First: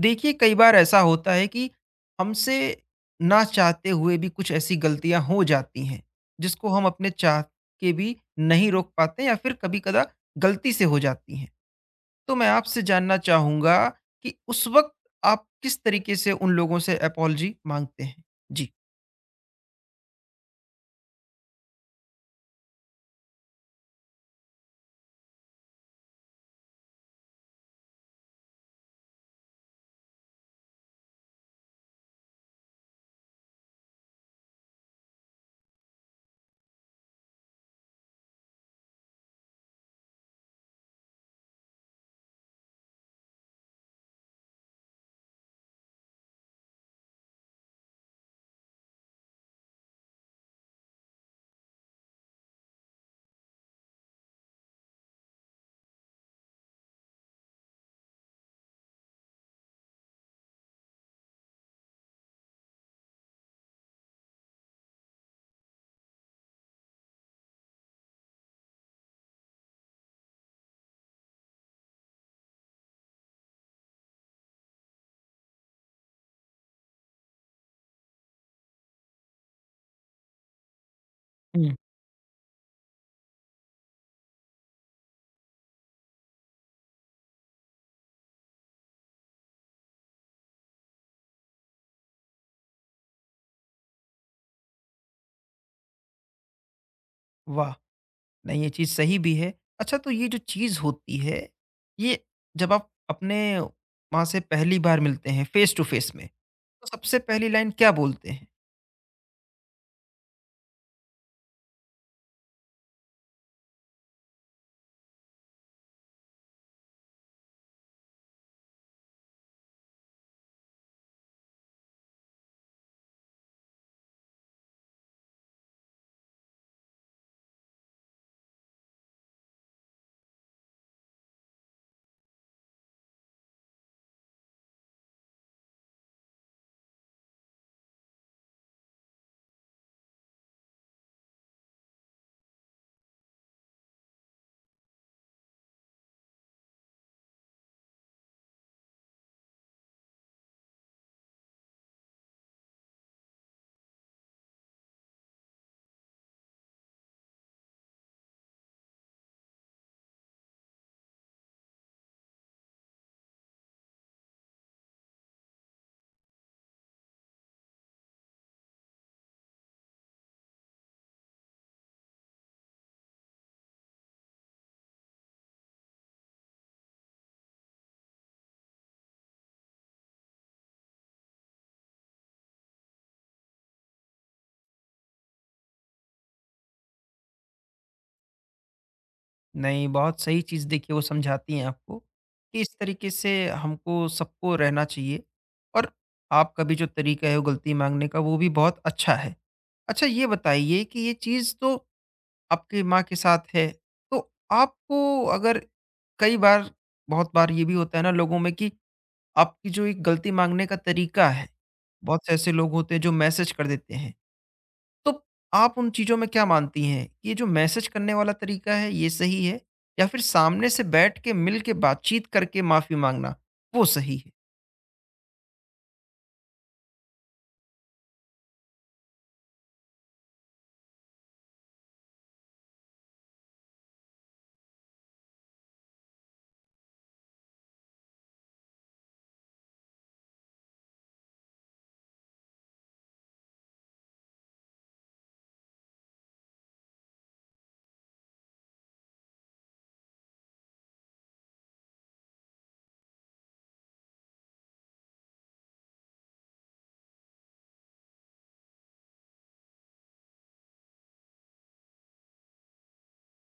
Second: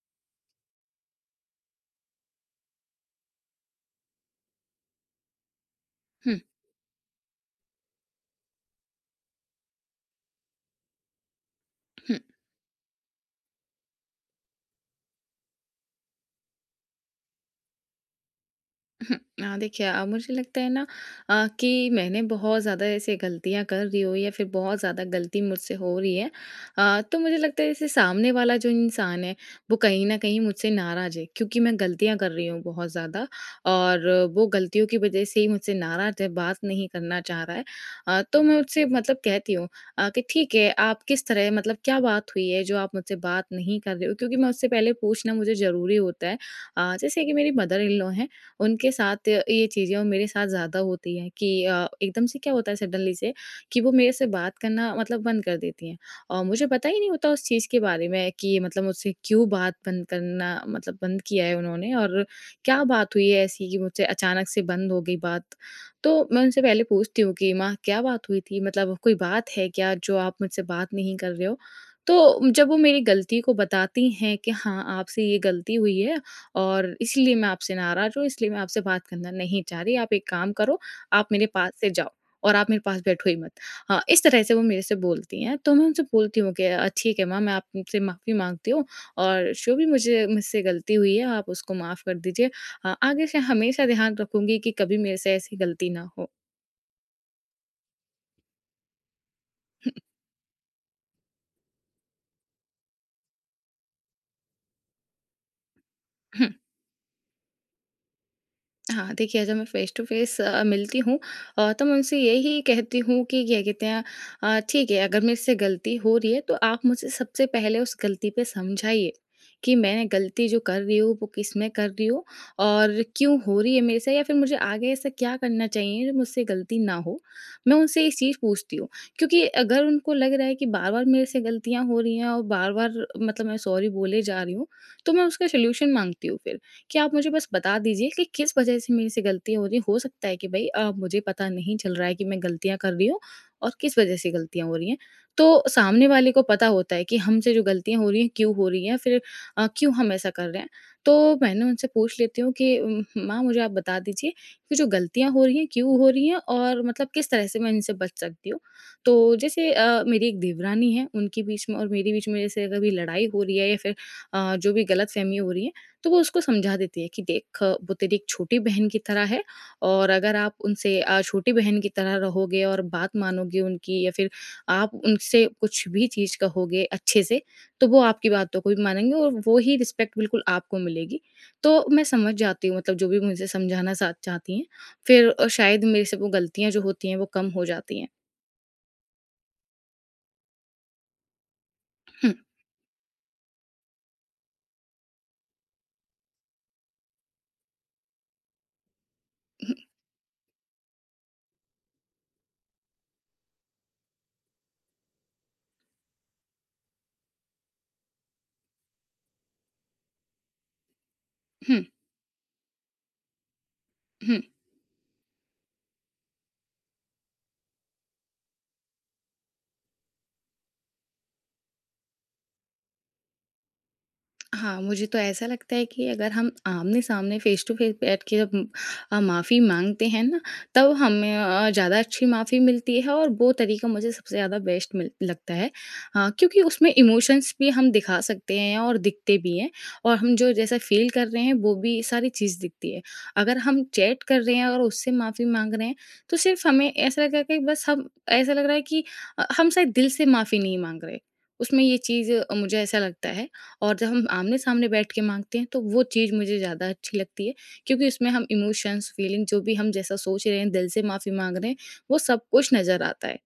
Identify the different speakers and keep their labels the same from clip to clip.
Speaker 1: देखिए, कई बार ऐसा होता है कि हमसे ना चाहते हुए भी कुछ ऐसी गलतियां हो जाती हैं
Speaker 2: हुँ,
Speaker 1: जिसको हम अपने चाह के भी नहीं रोक पाते या फिर कभी कदा गलती से हो जाती हैं।
Speaker 2: हुँ,
Speaker 1: तो मैं आपसे जानना चाहूंगा कि उस वक्त आप किस तरीके से उन लोगों से अपॉलजी मांगते हैं? जी।
Speaker 2: हुँ। हाँ, देखिए मुझे लगता है ना कि मैंने बहुत ज़्यादा ऐसे गलतियाँ कर रही हो या फिर बहुत ज़्यादा गलती मुझसे हो रही है तो मुझे लगता है जैसे सामने वाला जो इंसान है, वो कहीं न कहीं मुझसे नाराज़ है क्योंकि मैं गलतियाँ कर रही हूँ बहुत ज़्यादा और वो गलतियों की वज़ह से ही मुझसे नाराज़ है, बात नहीं करना चाह रहा है। तो मैं उससे मतलब कहती हूँ कि ठीक है, आप किस तरह मतलब क्या बात हुई है जो आप मुझसे बात नहीं कर रहे हो? क्योंकि मैं उससे पहले पूछना मुझे ज़रूरी होता है। जैसे कि मेरी मदर इन लॉ हैं। उनके साथ ये चीज़ें और मेरे साथ ज़्यादा होती हैं कि एकदम से क्या होता है सडनली से कि वो मेरे से बात करना मतलब बंद कर देती हैं और मुझे पता ही नहीं होता उस चीज़ के बारे में कि मतलब मुझसे क्यों बात बंद करना मतलब बंद किया है उन्होंने और क्या बात हुई है ऐसी कि मुझसे अचानक से बंद हो गई बात। तो मैं उनसे पहले पूछती हूँ कि माँ क्या बात हुई थी? मतलब कोई बात है क्या जो आप मुझसे बात नहीं कर रहे हो? तो जब वो मेरी गलती को बताती हैं कि हाँ, आपसे ये गलती हुई है और इसलिए मैं आपसे नाराज़ हूँ, इसलिए मैं आपसे बात करना नहीं चाह रही। आप एक काम करो, आप मेरे पास
Speaker 1: हम्म।
Speaker 2: से जाओ और आप मेरे पास बैठो ही मत। हाँ, इस तरह से वो मेरे से बोलती हैं, तो मैं उनसे बोलती हूँ कि ठीक है माँ, मैं आपसे माफ़ी माँगती हूँ और जो भी मुझे मुझसे गलती हुई है, आप उसको माफ़ कर दीजिए। आगे से हमेशा ध्यान रखूँगी कि कभी मेरे से ऐसी गलती ना हो।
Speaker 1: वाह। नहीं, ये चीज़ सही भी है। अच्छा, तो ये जो चीज़ होती है, ये जब आप अपने माँ से पहली बार मिलते हैं फेस टू फेस में, तो सबसे पहली लाइन क्या बोलते हैं?
Speaker 2: हाँ, देखिए जब मैं फ़ेस टू फ़ेस मिलती हूँ तो मैं उनसे यही कहती हूँ कि क्या कहते हैं ठीक है अगर मेरे से गलती हो रही है तो आप मुझे सबसे पहले उस गलती पे समझाइए, कि मैंने गलती जो कर रही हूँ वो किसमें कर रही हूँ और क्यों हो रही है मेरे से या फिर मुझे आगे ऐसा क्या करना चाहिए जो मुझसे गलती ना हो? मैं उनसे ये चीज़ पूछती हूँ, क्योंकि अगर उनको लग रहा है कि बार-बार मेरे से गलतियाँ हो रही हैं और बार-बार मतलब मैं सॉरी बोले जा रही हूँ, तो मैं उसका सॉल्यूशन माँगती हूँ फिर। कि आप मुझे बस बता दीजिए कि किस वजह से मेरे से गलतियाँ हो रही हैं। हो सकता है कि भई मुझे पता नहीं चल रहा है कि मैं गलतियाँ कर रही हूँ और किस वजह से गलतियाँ हो रही हैं। तो सामने वाले को पता होता है कि हमसे जो गलतियाँ हो रही हैं, क्यों हो रही हैं, फिर क्यों हम ऐसा कर रहे हैं। तो मैंने उनसे पूछ लेती हूँ कि माँ मुझे आप बता दीजिए कि जो गलतियाँ हो रही हैं, क्यों हो रही हैं और मतलब किस तरह से मैं इनसे बच सकती हूँ। तो जैसे मेरी एक देवरानी है, उनके बीच में और मेरे बीच में जैसे कभी लड़ाई हो रही है या फिर जो भी गलतफ़हमी हो रही है तो वो उसको समझा देती है कि देख वो तेरी एक छोटी बहन की तरह है और अगर आप उनसे छोटी बहन की तरह रहोगे और बात मानोगे उनकी या फिर आप उनसे कुछ भी चीज़ कहोगे अच्छे से तो वो आपकी बातों को भी मानेंगे और वो ही रिस्पेक्ट बिल्कुल आपको मिलेगी। तो मैं समझ जाती हूँ मतलब जो भी मुझे समझाना सा चाहती हैं। फिर शायद मेरे से वो गलतियाँ जो होती हैं वो कम हो जाती हैं।
Speaker 1: नहीं, बहुत सही चीज़। देखिए, वो समझाती हैं आपको
Speaker 2: हुँ,
Speaker 1: कि इस तरीके से हमको सबको रहना चाहिए, और आपका भी जो तरीका है वो गलती माँगने का, वो भी बहुत अच्छा है।
Speaker 2: हुँ,
Speaker 1: अच्छा, ये बताइए कि ये चीज़ तो आपकी माँ के साथ है, तो आपको अगर कई बार, बहुत बार ये भी होता है ना लोगों में कि आपकी जो एक गलती माँगने का तरीका है,
Speaker 2: हुँ,
Speaker 1: बहुत से ऐसे लोग होते हैं जो मैसेज कर देते हैं।
Speaker 2: हुँ।
Speaker 1: तो आप उन चीज़ों में क्या मानती हैं? ये जो मैसेज करने वाला तरीका है, ये सही है? या फिर सामने से बैठ के मिल के बातचीत करके माफ़ी माँगना, वो सही है?
Speaker 2: हाँ, मुझे तो ऐसा लगता है कि अगर हम आमने-सामने, फ़ेस टू फ़ेस बैठ के जब माफ़ी माँगते हैं ना, तब हमें ज़्यादा अच्छी माफ़ी मिलती है और वो तरीका मुझे सबसे ज़्यादा बेस्ट मिल लगता है। क्योंकि उसमें इमोशंस भी हम दिखा सकते हैं और दिखते भी हैं और हम जो जैसा फ़ील कर रहे हैं, वो भी सारी चीज़ दिखती है। अगर हम चैट कर रहे हैं और उससे माफ़ी माँग रहे हैं, तो सिर्फ़ हमें ऐसा लग रहा है कि बस हम ऐसा लग रहा है कि हम शायद दिल से माफ़ी नहीं माँग रहे। उसमें ये चीज़ मुझे ऐसा लगता है। और जब हम आमने-सामने बैठ के माँगते हैं तो वो चीज़ मुझे ज़्यादा अच्छी लगती है क्योंकि उसमें हम इमोशंस, फीलिंग जो भी हम जैसा सोच रहे हैं, दिल से माफ़ी माँग रहे हैं, वो सब कुछ नज़र आता है।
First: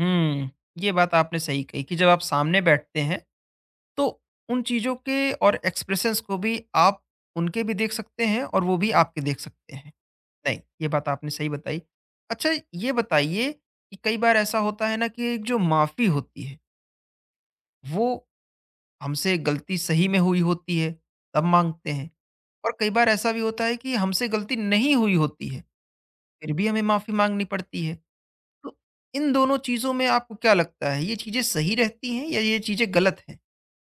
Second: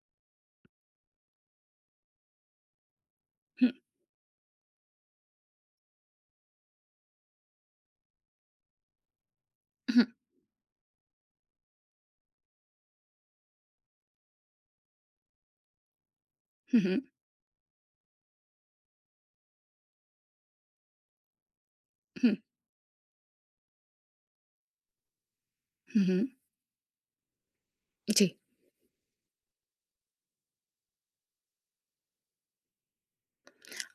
Speaker 1: हुँ। ये बात आपने सही कही कि जब आप सामने बैठते हैं,
Speaker 2: हुँ,
Speaker 1: तो उन चीज़ों के और एक्सप्रेशंस को भी आप उनके भी देख सकते हैं और वो भी आपके देख सकते हैं।
Speaker 2: हुँ,
Speaker 1: नहीं, ये बात आपने सही बताई। अच्छा, ये बताइए कि कई बार ऐसा होता है ना कि एक जो माफ़ी होती है,
Speaker 2: हुँ, हुँ,
Speaker 1: वो हमसे गलती सही में हुई होती है, तब माँगते हैं।
Speaker 2: हुँ,
Speaker 1: और कई बार ऐसा भी होता है कि हमसे गलती नहीं हुई होती है,
Speaker 2: हुँ, हुँ।
Speaker 1: फिर भी हमें माफ़ी माँगनी पड़ती है।
Speaker 2: जी।
Speaker 1: तो इन दोनों चीज़ों में आपको क्या लगता है, ये चीज़ें सही रहती हैं या ये चीज़ें गलत हैं?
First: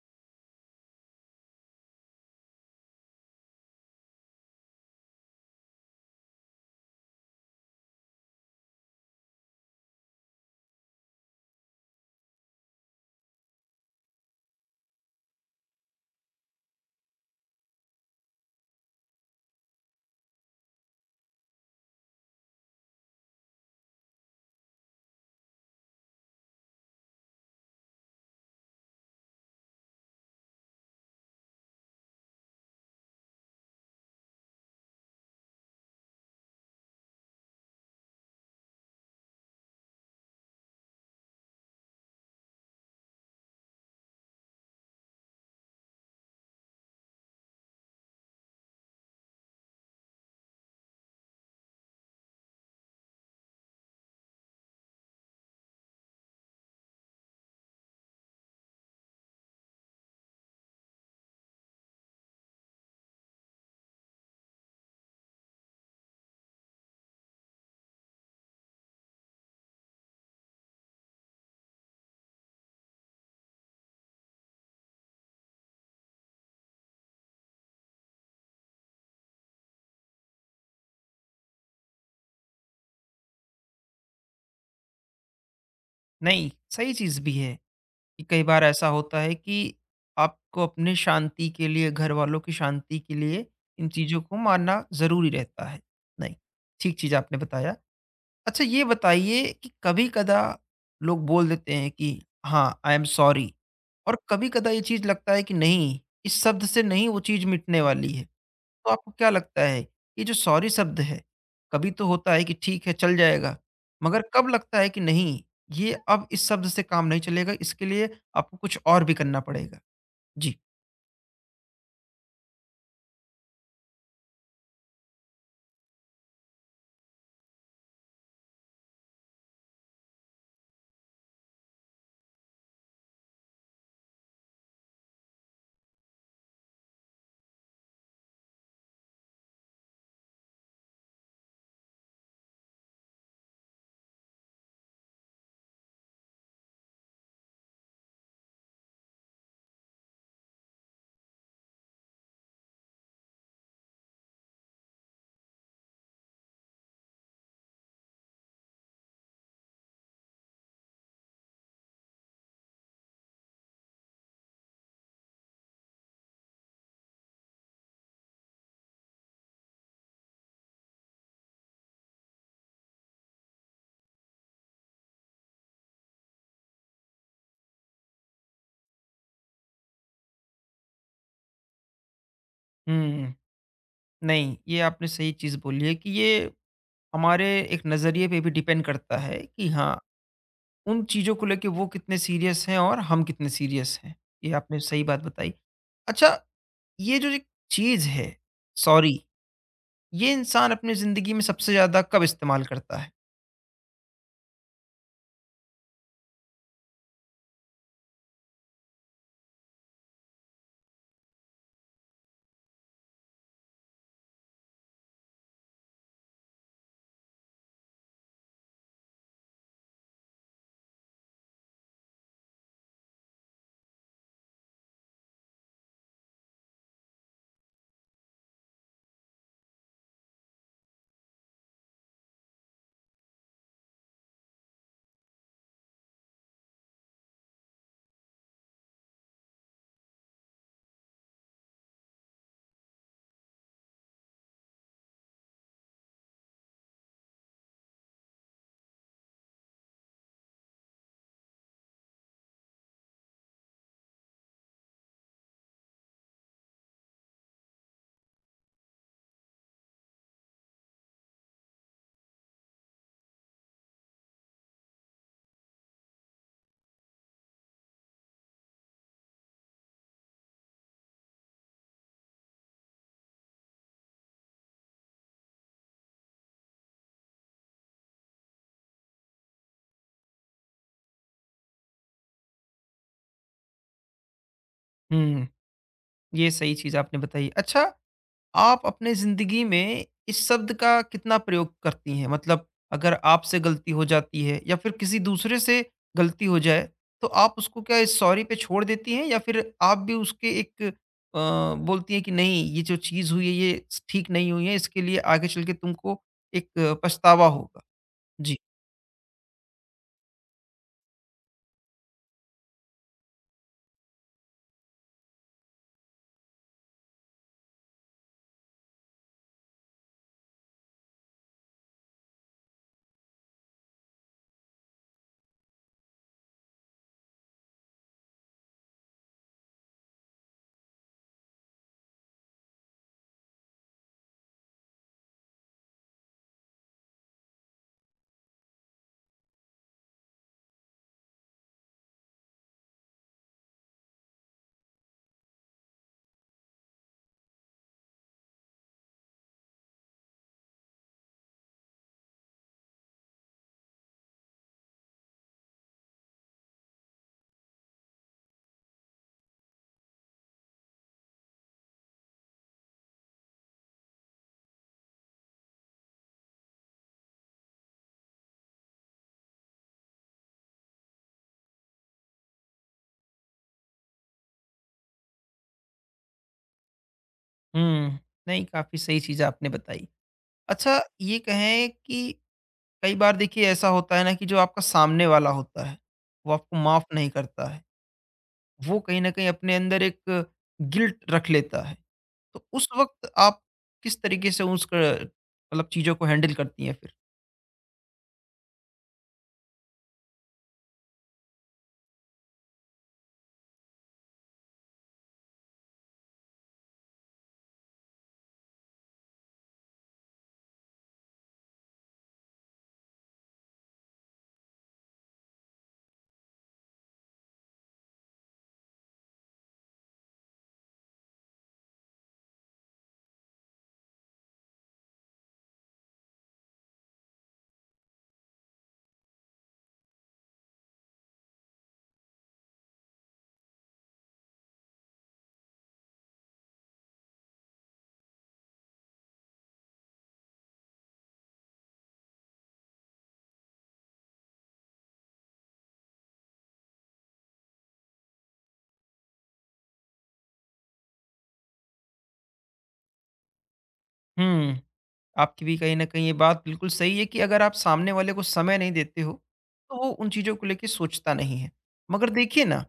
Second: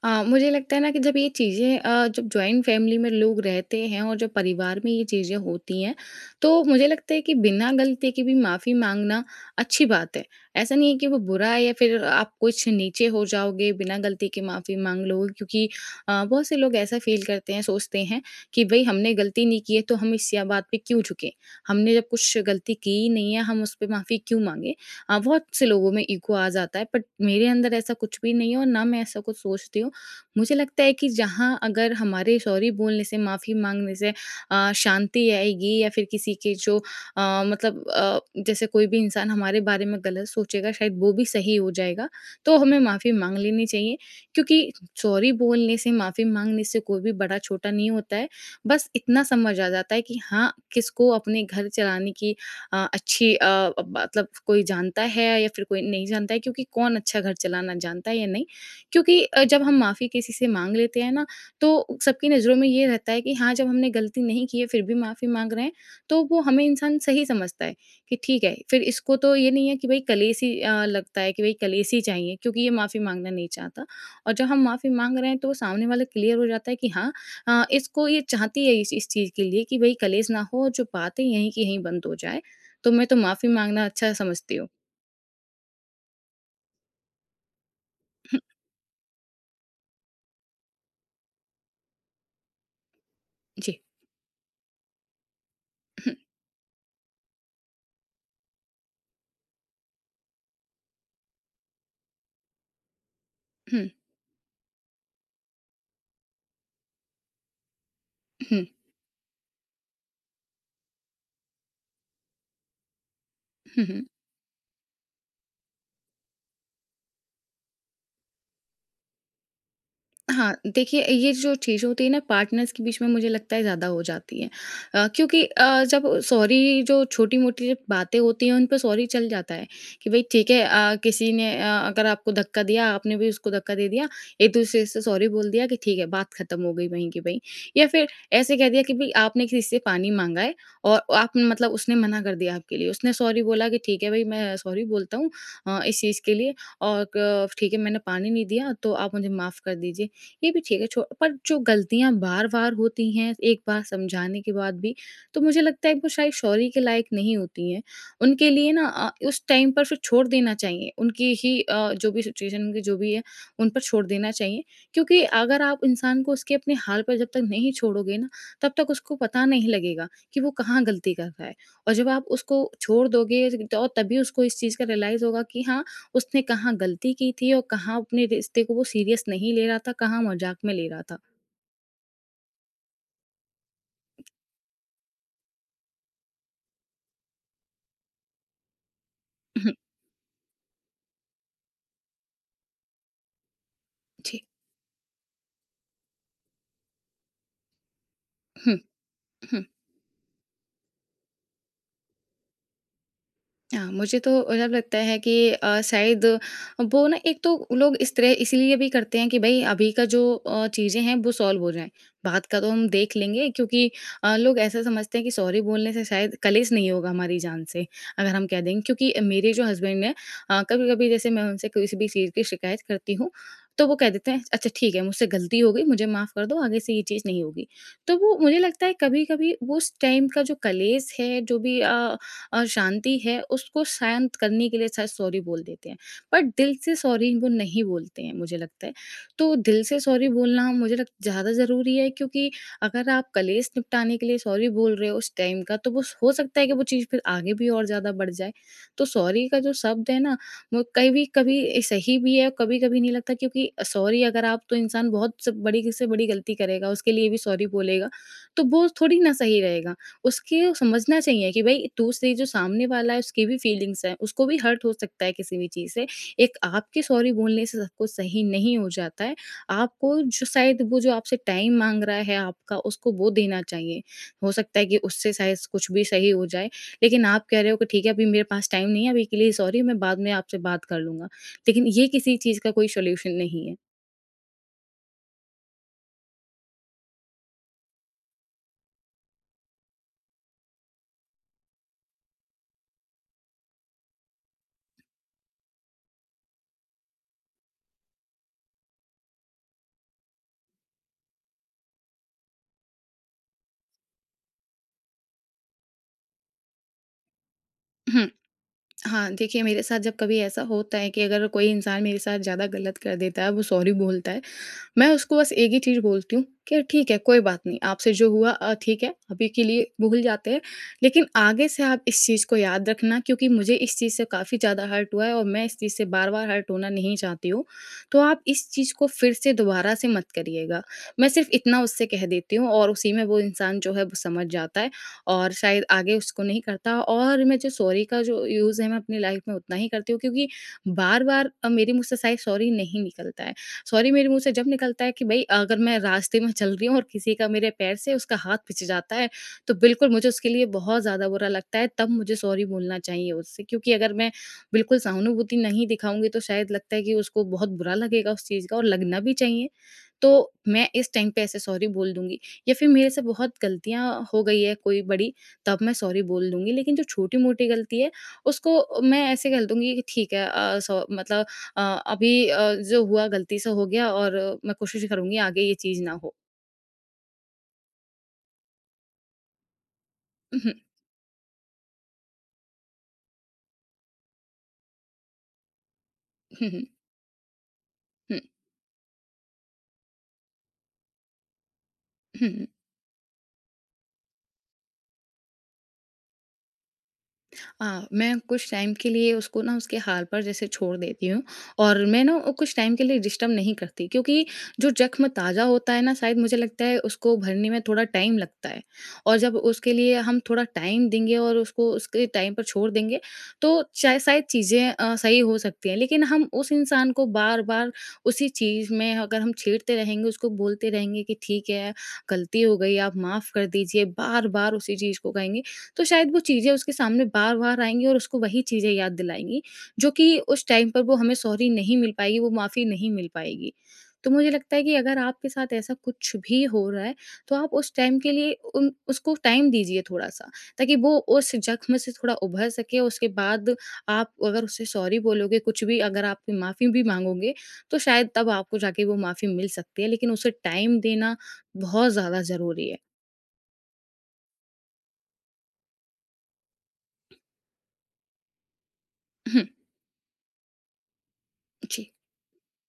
Speaker 2: मुझे लगता है ना कि जब ये चीज़ें जब जॉइंट फैमिली में लोग रहते हैं और जब परिवार में ये चीज़ें होती हैं, तो मुझे लगता है कि बिना गलती के भी माफ़ी माँगना अच्छी बात है। ऐसा नहीं है कि वो बुरा है या फिर आप कुछ नीचे हो जाओगे, बिना गलती के माफ़ी माँग लो क्योंकि बहुत से लोग ऐसा फ़ील करते हैं, सोचते हैं कि भई हमने गलती नहीं की है, तो हम इस या बात पे क्यों झुकें? हमने जब कुछ गलती की ही नहीं है, हम उस पे माफ़ी क्यों माँगे? बहुत से लोगों में ईगो आ जाता है, बट मेरे अंदर ऐसा कुछ भी नहीं है और ना मैं ऐसा कुछ सोचती हूँ। मुझे लगता है कि जहाँ अगर हमारे सॉरी बोलने से, माफ़ी माँगने से शांति आएगी या फिर किसी के जो मतलब जैसे कोई भी इंसान हमारे बारे में गलत सोचेगा शायद वो भी सही हो जाएगा, तो हमें माफ़ी माँग लेनी चाहिए। क्योंकि सॉरी बोलने से, माफ़ी माँगने से कोई भी बड़ा-छोटा नहीं होता है। बस इतना समझ आ जाता है कि हाँ, किसको अपने घर चलाने की अच्छी मतलब कोई जानता है या फिर कोई नहीं जानता है क्योंकि कौन अच्छा घर चलाना जानता है या नहीं। क्योंकि जब हम माफ़ी किसी से माँग लेते हैं ना, तो सबकी नज़रों में ये रहता है कि हाँ, जब हमने गलती नहीं की है, फिर भी माफ़ी माँग रहे हैं, तो वो हमें इंसान सही समझता है कि ठीक है, फिर इसको तो ये नहीं है कि भई कलेशी लगता है कि भई कलेशी चाहिए क्योंकि ये माफ़ी माँगना नहीं चाहता और जब हम माफ़ी माँग रहे हैं, तो सामने वाला क्लियर हो जाता है कि हाँ इसको ये चाहती है इस चीज़ के लिए कि भई कलेश ना हो और जो बातें यहीं की यहीं बंद हो जाए, तो मैं तो माफ़ी माँगना अच्छा समझती हूँ।
Speaker 1: नहीं, सही चीज़ भी है कि कई बार ऐसा होता है कि आपको अपने शांति के लिए, घरवालों की शांति के लिए
Speaker 2: जी।
Speaker 1: इन चीज़ों को मानना ज़रूरी रहता है।
Speaker 2: हुँ,
Speaker 1: नहीं, ठीक चीज़ आपने बताया। अच्छा, ये बताइए कि कभी कदा लोग बोल देते हैं कि हाँ, आई एम सॉरी।
Speaker 2: हुँ,
Speaker 1: और कभी कदा ये चीज लगता है कि नहीं, इस शब्द से नहीं वो चीज मिटने वाली है।
Speaker 2: हुँ,
Speaker 1: तो आपको क्या लगता है, ये जो सॉरी शब्द है, कभी तो होता है कि ठीक है, चल जाएगा,
Speaker 2: हुँ, हुँ।
Speaker 1: मगर कब लगता है कि नहीं, ये अब इस शब्द से काम नहीं चलेगा, इसके लिए आपको कुछ और भी करना पड़ेगा?
Speaker 2: हाँ,
Speaker 1: जी।
Speaker 2: देखिए ये जो चीज़ होती है ना पार्टनर्स के बीच में मुझे लगता है ज़्यादा हो जाती है। क्योंकि जब सॉरी जो छोटी-मोटी जब बातें होती हैं उन पे सॉरी चल जाता है कि भई ठीक है किसी ने अगर आपको धक्का दिया, आपने भी उसको धक्का दे दिया, एक-दूसरे से सॉरी बोल दिया कि ठीक है बात खत्म हो गई वहीं की वहीं। या फिर ऐसे कह दिया कि भई आपने किसी से पानी माँगा है और आप मतलब उसने मना कर दिया आपके लिए। उसने सॉरी बोला कि ठीक है भई मैं सॉरी बोलता हूँ इस चीज़ के लिए और क ठीक है मैंने पानी नहीं दिया तो आप मुझे माफ़ कर दीजिए। ये भी ठीक है छो पर जो गलतियाँ बार-बार होती हैं, एक बार समझाने के बाद भी, तो मुझे लगता है वो शायद सॉरी के लायक नहीं होती हैं। उनके लिए ना उस टाइम पर फिर छोड़ देना चाहिए। उनकी ही जो भी सिचुएशन उनकी जो भी है, उन पर छोड़ देना चाहिए। क्योंकि अगर आप इंसान को उसके अपने हाल पर जब तक नहीं छोड़ोगे ना, तब तक उसको पता नहीं लगेगा कि वो कहाँ गलती कर रहा है। और जब आप उसको छोड़ दोगे तो तभी उसको इस चीज़ का रियलाइज़ होगा कि हाँ, उसने कहाँ गलती की थी और कहाँ अपने रिश्ते को वो सीरियस नहीं ले रहा था, कहाँ मज़ाक में ले रहा था।
Speaker 1: हम्म। नहीं, ये आपने सही चीज बोली है कि ये हमारे एक नजरिए पे भी डिपेंड करता है कि हाँ, उन चीज़ों को लेके वो कितने सीरियस हैं और हम कितने सीरियस हैं।
Speaker 2: जी।
Speaker 1: ये आपने सही बात बताई। अच्छा, ये जो एक चीज़ है, सॉरी, ये इंसान अपनी ज़िंदगी में सबसे ज़्यादा कब इस्तेमाल करता है?
Speaker 2: हाँ, मुझे तो जब लगता है कि शायद वो ना एक तो लोग इस तरह इसीलिए भी करते हैं कि भाई अभी का जो चीज़ें हैं वो सॉल्व हो जाएँ। बात का तो हम देख लेंगे क्योंकि लोग ऐसा समझते हैं कि सॉरी बोलने से शायद कलेश नहीं होगा हमारी जान से, अगर हम कह देंगे। क्योंकि मेरे जो हस्बैंड हैं कभी-कभी जैसे मैं उनसे किसी भी चीज़ की शिकायत करती हूँ, तो वो कह देते हैं, "अच्छा ठीक है, मुझसे गलती हो गई, मुझे माफ़ कर दो, आगे से ये चीज़ नहीं होगी।" तो वो मुझे लगता है कभी-कभी उस टाइम का जो कलेश है, जो भी अ अ, शांति है उसको शांत करने के लिए शायद सॉरी बोल देते हैं बट दिल से सॉरी वो नहीं बोलते हैं मुझे लगता है। तो दिल से सॉरी बोलना मुझे लग ज़्यादा ज़रूरी है क्योंकि अगर आप कलेश निपटाने के लिए सॉरी बोल रहे हो उस टाइम का, तो वो हो सकता है कि वो चीज़ फिर आगे भी और ज़्यादा बढ़ जाए। तो सॉरी का जो शब्द है ना, वो कभी कभी सही भी है, कभी कभी नहीं लगता क्योंकि सॉरी अगर आप तो इंसान बहुत से बड़ी गलती करेगा उसके लिए भी सॉरी बोलेगा, तो वो थोड़ी ना सही रहेगा। उसके समझना चाहिए कि भई दूसरी जो सामने वाला है उसकी भी फीलिंग्स हैं, उसको भी हर्ट हो सकता है किसी भी चीज़ से। एक आपके सॉरी बोलने से सब कुछ सही नहीं हो जाता है। आपको जो शायद वो जो आपसे टाइम माँग रहा है आपका, उसको वो देना चाहिए। हो सकता है कि उससे शायद कुछ भी सही हो जाए। लेकिन आप कह रहे हो कि ठीक है, अभी मेरे पास टाइम नहीं है, अभी के लिए सॉरी, मैं बाद में आपसे बात कर लूँगा। लेकिन ये किसी चीज़ का कोई सॉल्यूशन नहीं है।
Speaker 1: हुँ, ये सही चीज़ आपने बताई। अच्छा, आप अपने ज़िंदगी में इस शब्द का कितना प्रयोग करती हैं? मतलब, अगर आपसे गलती हो जाती है या फिर किसी दूसरे से गलती हो जाए, तो आप उसको क्या इस सॉरी पे छोड़ देती हैं, या फिर आप भी उसके एक अ, बोलती हैं कि नहीं, ये जो चीज़ हुई है ये स ठीक नहीं हुई है, इसके लिए आगे चल के तुमको एक पछतावा होगा?
Speaker 2: हम्म।
Speaker 1: जी।
Speaker 2: हाँ, देखिए मेरे साथ जब कभी ऐसा होता है कि अगर कोई इंसान मेरे साथ ज़्यादा गलत कर देता है, वो सॉरी बोलता है, मैं उसको बस एक ही चीज़ बोलती हूँ कि ठीक है, कोई बात नहीं, आपसे जो हुआ ठीक है, अभी के लिए भूल जाते हैं, लेकिन आगे से आप इस चीज़ को याद रखना क्योंकि मुझे इस चीज़ से काफ़ी ज़्यादा हर्ट हुआ है और मैं इस चीज़ से बार-बार हर्ट होना नहीं चाहती हूँ। तो आप इस चीज़ को फिर से दोबारा से मत करिएगा। मैं सिर्फ़ इतना उससे कह देती हूँ और उसी में वो इंसान जो है वो समझ जाता है, और शायद आगे उसको नहीं करता। और मैं जो सॉरी का जो यूज़ है मैं अपनी लाइफ़ में उतना ही करती हूँ क्योंकि बार-बार मेरे मुँह से शायद सॉरी नहीं निकलता है। सॉरी मेरे मुंह से जब निकलता है कि भाई अगर मैं रास्ते में चल रही हूँ और किसी का मेरे पैर से उसका हाथ पिच जाता है, तो बिल्कुल मुझे उसके लिए बहुत ज़्यादा बुरा लगता है, तब मुझे सॉरी बोलना चाहिए उससे क्योंकि अगर मैं बिल्कुल सहानुभूति नहीं दिखाऊंगी तो शायद लगता है कि उसको बहुत बुरा लगेगा उस चीज़ का, और लगना भी चाहिए। तो मैं इस टाइम पे ऐसे सॉरी बोल दूंगी, या फिर मेरे से बहुत गलतियां हो गई है कोई बड़ी, तब मैं सॉरी बोल दूंगी। लेकिन जो छोटी मोटी गलती है उसको मैं ऐसे कह दूंगी कि ठीक है, मतलब अ, अभी जो हुआ गलती से हो गया, और मैं कोशिश करूँगी आगे ये चीज़ ना हो।
Speaker 1: हुँ, नहीं, काफ़ी सही चीज़ आपने बताई।
Speaker 2: हम्म।
Speaker 1: अच्छा, ये कहें कि कई बार देखिए ऐसा होता है ना कि जो आपका सामने वाला होता है, वो आपको
Speaker 2: हम्म।
Speaker 1: माफ़ नहीं करता है।
Speaker 2: हम्म।
Speaker 1: वो कहीं न कहीं अपने अंदर एक गिल्ट रख लेता है।
Speaker 2: हम्म।
Speaker 1: तो उस वक़्त आप किस तरीके से उस क मतलब चीज़ों को हैंडल करती हैं फिर?
Speaker 2: हाँ, मैं कुछ टाइम के लिए उसको ना उसके हाल पर जैसे छोड़ देती हूँ, और मैं ना वो कुछ टाइम के लिए डिस्टर्ब नहीं करती क्योंकि जो ज़ख्म ताज़ा होता है ना शायद मुझे लगता है उसको भरने में थोड़ा टाइम लगता है। और जब उसके लिए हम थोड़ा टाइम देंगे और उसको उसके टाइम पर छोड़ देंगे तो शायद चीज़ें सही हो सकती हैं। लेकिन हम उस इंसान को बार बार उसी चीज़ में अगर हम छेड़ते रहेंगे, उसको बोलते रहेंगे कि ठीक है गलती हो गई आप माफ़ कर दीजिए, बार बार उसी चीज़ को कहेंगे, तो शायद वो चीज़ें उसके सामने बार-बार आएँगी और उसको वही चीज़ें याद दिलाएँगी, जो कि उस टाइम पर वो हमें सॉरी नहीं मिल पाएगी, वो माफ़ी नहीं मिल पाएगी। तो मुझे लगता है कि अगर आपके साथ ऐसा कुछ भी हो रहा है, तो आप उस टाइम के लिए उन उसको टाइम दीजिए थोड़ा-सा, ताकि वो उस ज़ख्म से थोड़ा उभर सके। उसके बाद आप अगर उससे सॉरी बोलोगे, कुछ भी अगर आप माफ़ी भी माँगोगे, तो शायद तब आपको जाके वो माफ़ी मिल सकती है, लेकिन उसे टाइम देना बहुत ज़्यादा ज़रूरी है।
Speaker 1: हुँ, आपकी भी कहीं न कहीं ये बात बिल्कुल सही है कि अगर आप सामने वाले को समय नहीं देते हो,
Speaker 2: हुँ।
Speaker 1: तो वो उन चीज़ों को लेके सोचता नहीं है।
Speaker 2: जी।
Speaker 1: मगर देखिए ना,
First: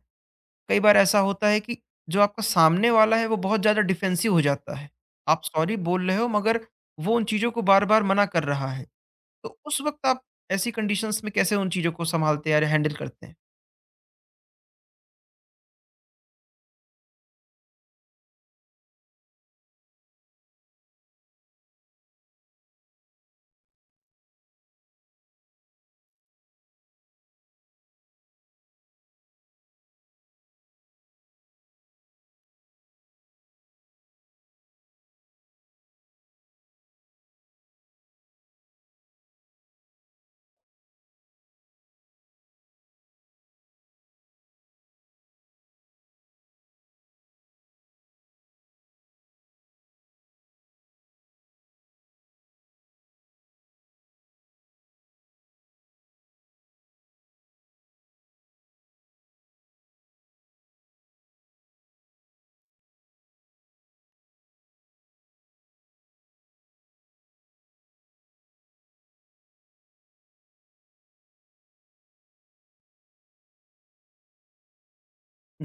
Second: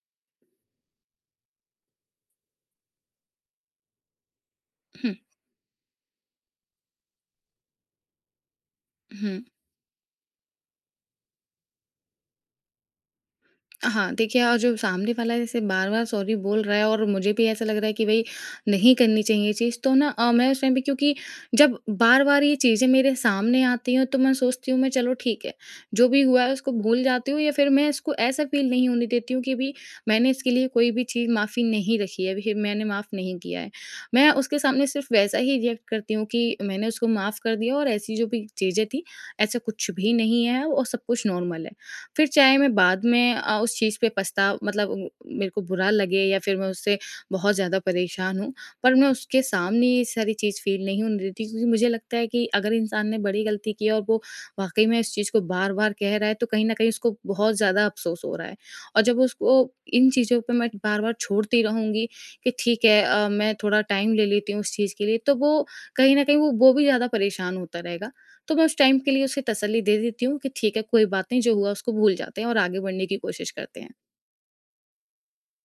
Speaker 1: कई बार ऐसा होता है कि जो आपका सामने वाला है वो बहुत ज़्यादा डिफेंसिव हो जाता है।
Speaker 2: हुँ।
Speaker 1: आप सॉरी बोल रहे हो मगर वो उन चीज़ों को बार-बार मना कर रहा है।
Speaker 2: हुँ।
Speaker 1: तो उस वक़्त आप ऐसी कंडीशंस में कैसे उन चीज़ों को सँभालते हैं या हैंडल करते हैं?
Speaker 2: हाँ, देखिए और जो सामने वाला जैसे बार-बार सॉरी बोल रहा है और मुझे भी ऐसा लग रहा है कि भई नहीं करनी चाहिए ये चीज़, तो ना मैं उस टाइम पे क्योंकि जब बार-बार ये चीज़ें मेरे सामने आती हैं तो मैं सोचती हूँ मैं चलो ठीक है, जो भी हुआ है उसको भूल जाती हूँ, या फिर मैं इसको ऐसा फ़ील नहीं होने देती हूँ कि भई मैंने इसके लिए कोई भी चीज़ माफ़ी नहीं रखी है, फिर मैंने माफ़ नहीं किया है। मैं उसके सामने सिर्फ़ वैसा ही रिएक्ट करती हूँ कि मैंने उसको माफ़ कर दिया और ऐसी जो भी चीज़ें थी, ऐसा कुछ भी नहीं है और सब कुछ नॉर्मल है। फिर चाहे मैं बाद में उस चीज़ पे पछता मतलब उ मेरे को बुरा लगे या फिर मैं उससे बहुत ज़्यादा परेशान हूँ, पर मैं उसके सामने ये सारी चीज़ फ़ील नहीं होने देती क्योंकि मुझे लगता है कि अगर इंसान ने बड़ी गलती की है और वो वाक़ई में इस चीज़ को बार-बार कह रहा है, तो कहीं न कहीं उसको बहुत ज़्यादा अफ़सोस हो रहा है। और जब उसको इन चीज़ों पे मैं बार-बार छोड़ती रहूँगी कि ठीक है मैं थोड़ा टाइम ले लेती हूँ उस चीज़ के लिए, तो वो कहीं न कहीं वो भी ज़्यादा परेशान होता रहेगा। तो मैं उस टाइम के लिए उसे तसल्ली दे देती हूँ कि ठीक है, कोई बात नहीं, जो हुआ उसको भूल जाते हैं और आगे बढ़ने की कोशिश करते हैं।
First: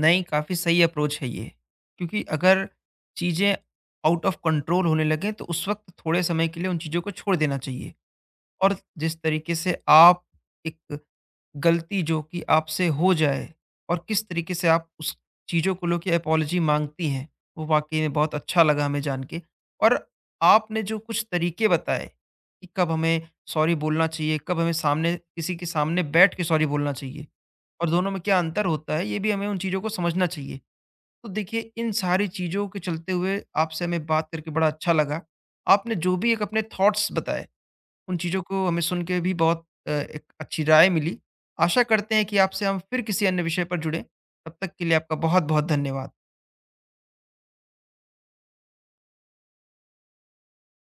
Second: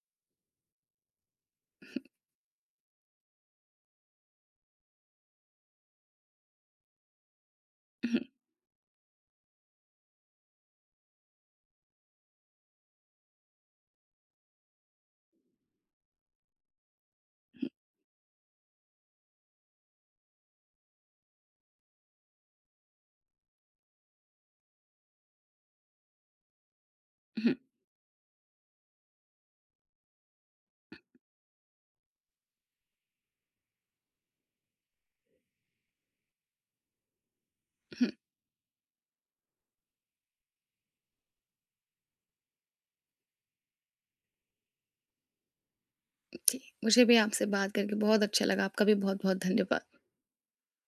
Speaker 1: नहीं, काफ़ी सही अप्रोच है ये। क्योंकि अगर चीज़ें आउट ऑफ कंट्रोल होने लगें, तो उस वक़्त थोड़े समय के लिए उन चीज़ों को छोड़ देना चाहिए।
Speaker 2: हम्म।
Speaker 1: और जिस तरीके से आप एक गलती जो कि आपसे हो जाए, और किस तरीके से आप उस चीज़ों को लेके अपॉलजी माँगती हैं, वो वाक़ई में बहुत अच्छा लगा हमें जान के। और आपने जो कुछ तरीके बताए कि कब हमें सॉरी बोलना चाहिए, कब हमें सामने किसी के सामने बैठ के सॉरी बोलना चाहिए
Speaker 2: हम्म। हम्म।
Speaker 1: और दोनों में क्या अंतर होता है, ये भी हमें उन चीज़ों को समझना चाहिए। तो देखिए, इन सारी चीज़ों के चलते हुए आपसे हमें बात करके बड़ा अच्छा लगा। आपने जो भी एक अपने थॉट्स बताए,
Speaker 2: हम्म।
Speaker 1: उन चीज़ों को हमें सुन के भी बहुत एक अच्छी राय मिली। आशा करते हैं कि आपसे हम फिर किसी अन्य विषय पर जुड़ें। तब तक के लिए आपका बहुत-बहुत धन्यवाद।
Speaker 2: जी, मुझे भी आपसे बात करके बहुत अच्छा लगा। आपका भी बहुत-बहुत धन्यवाद।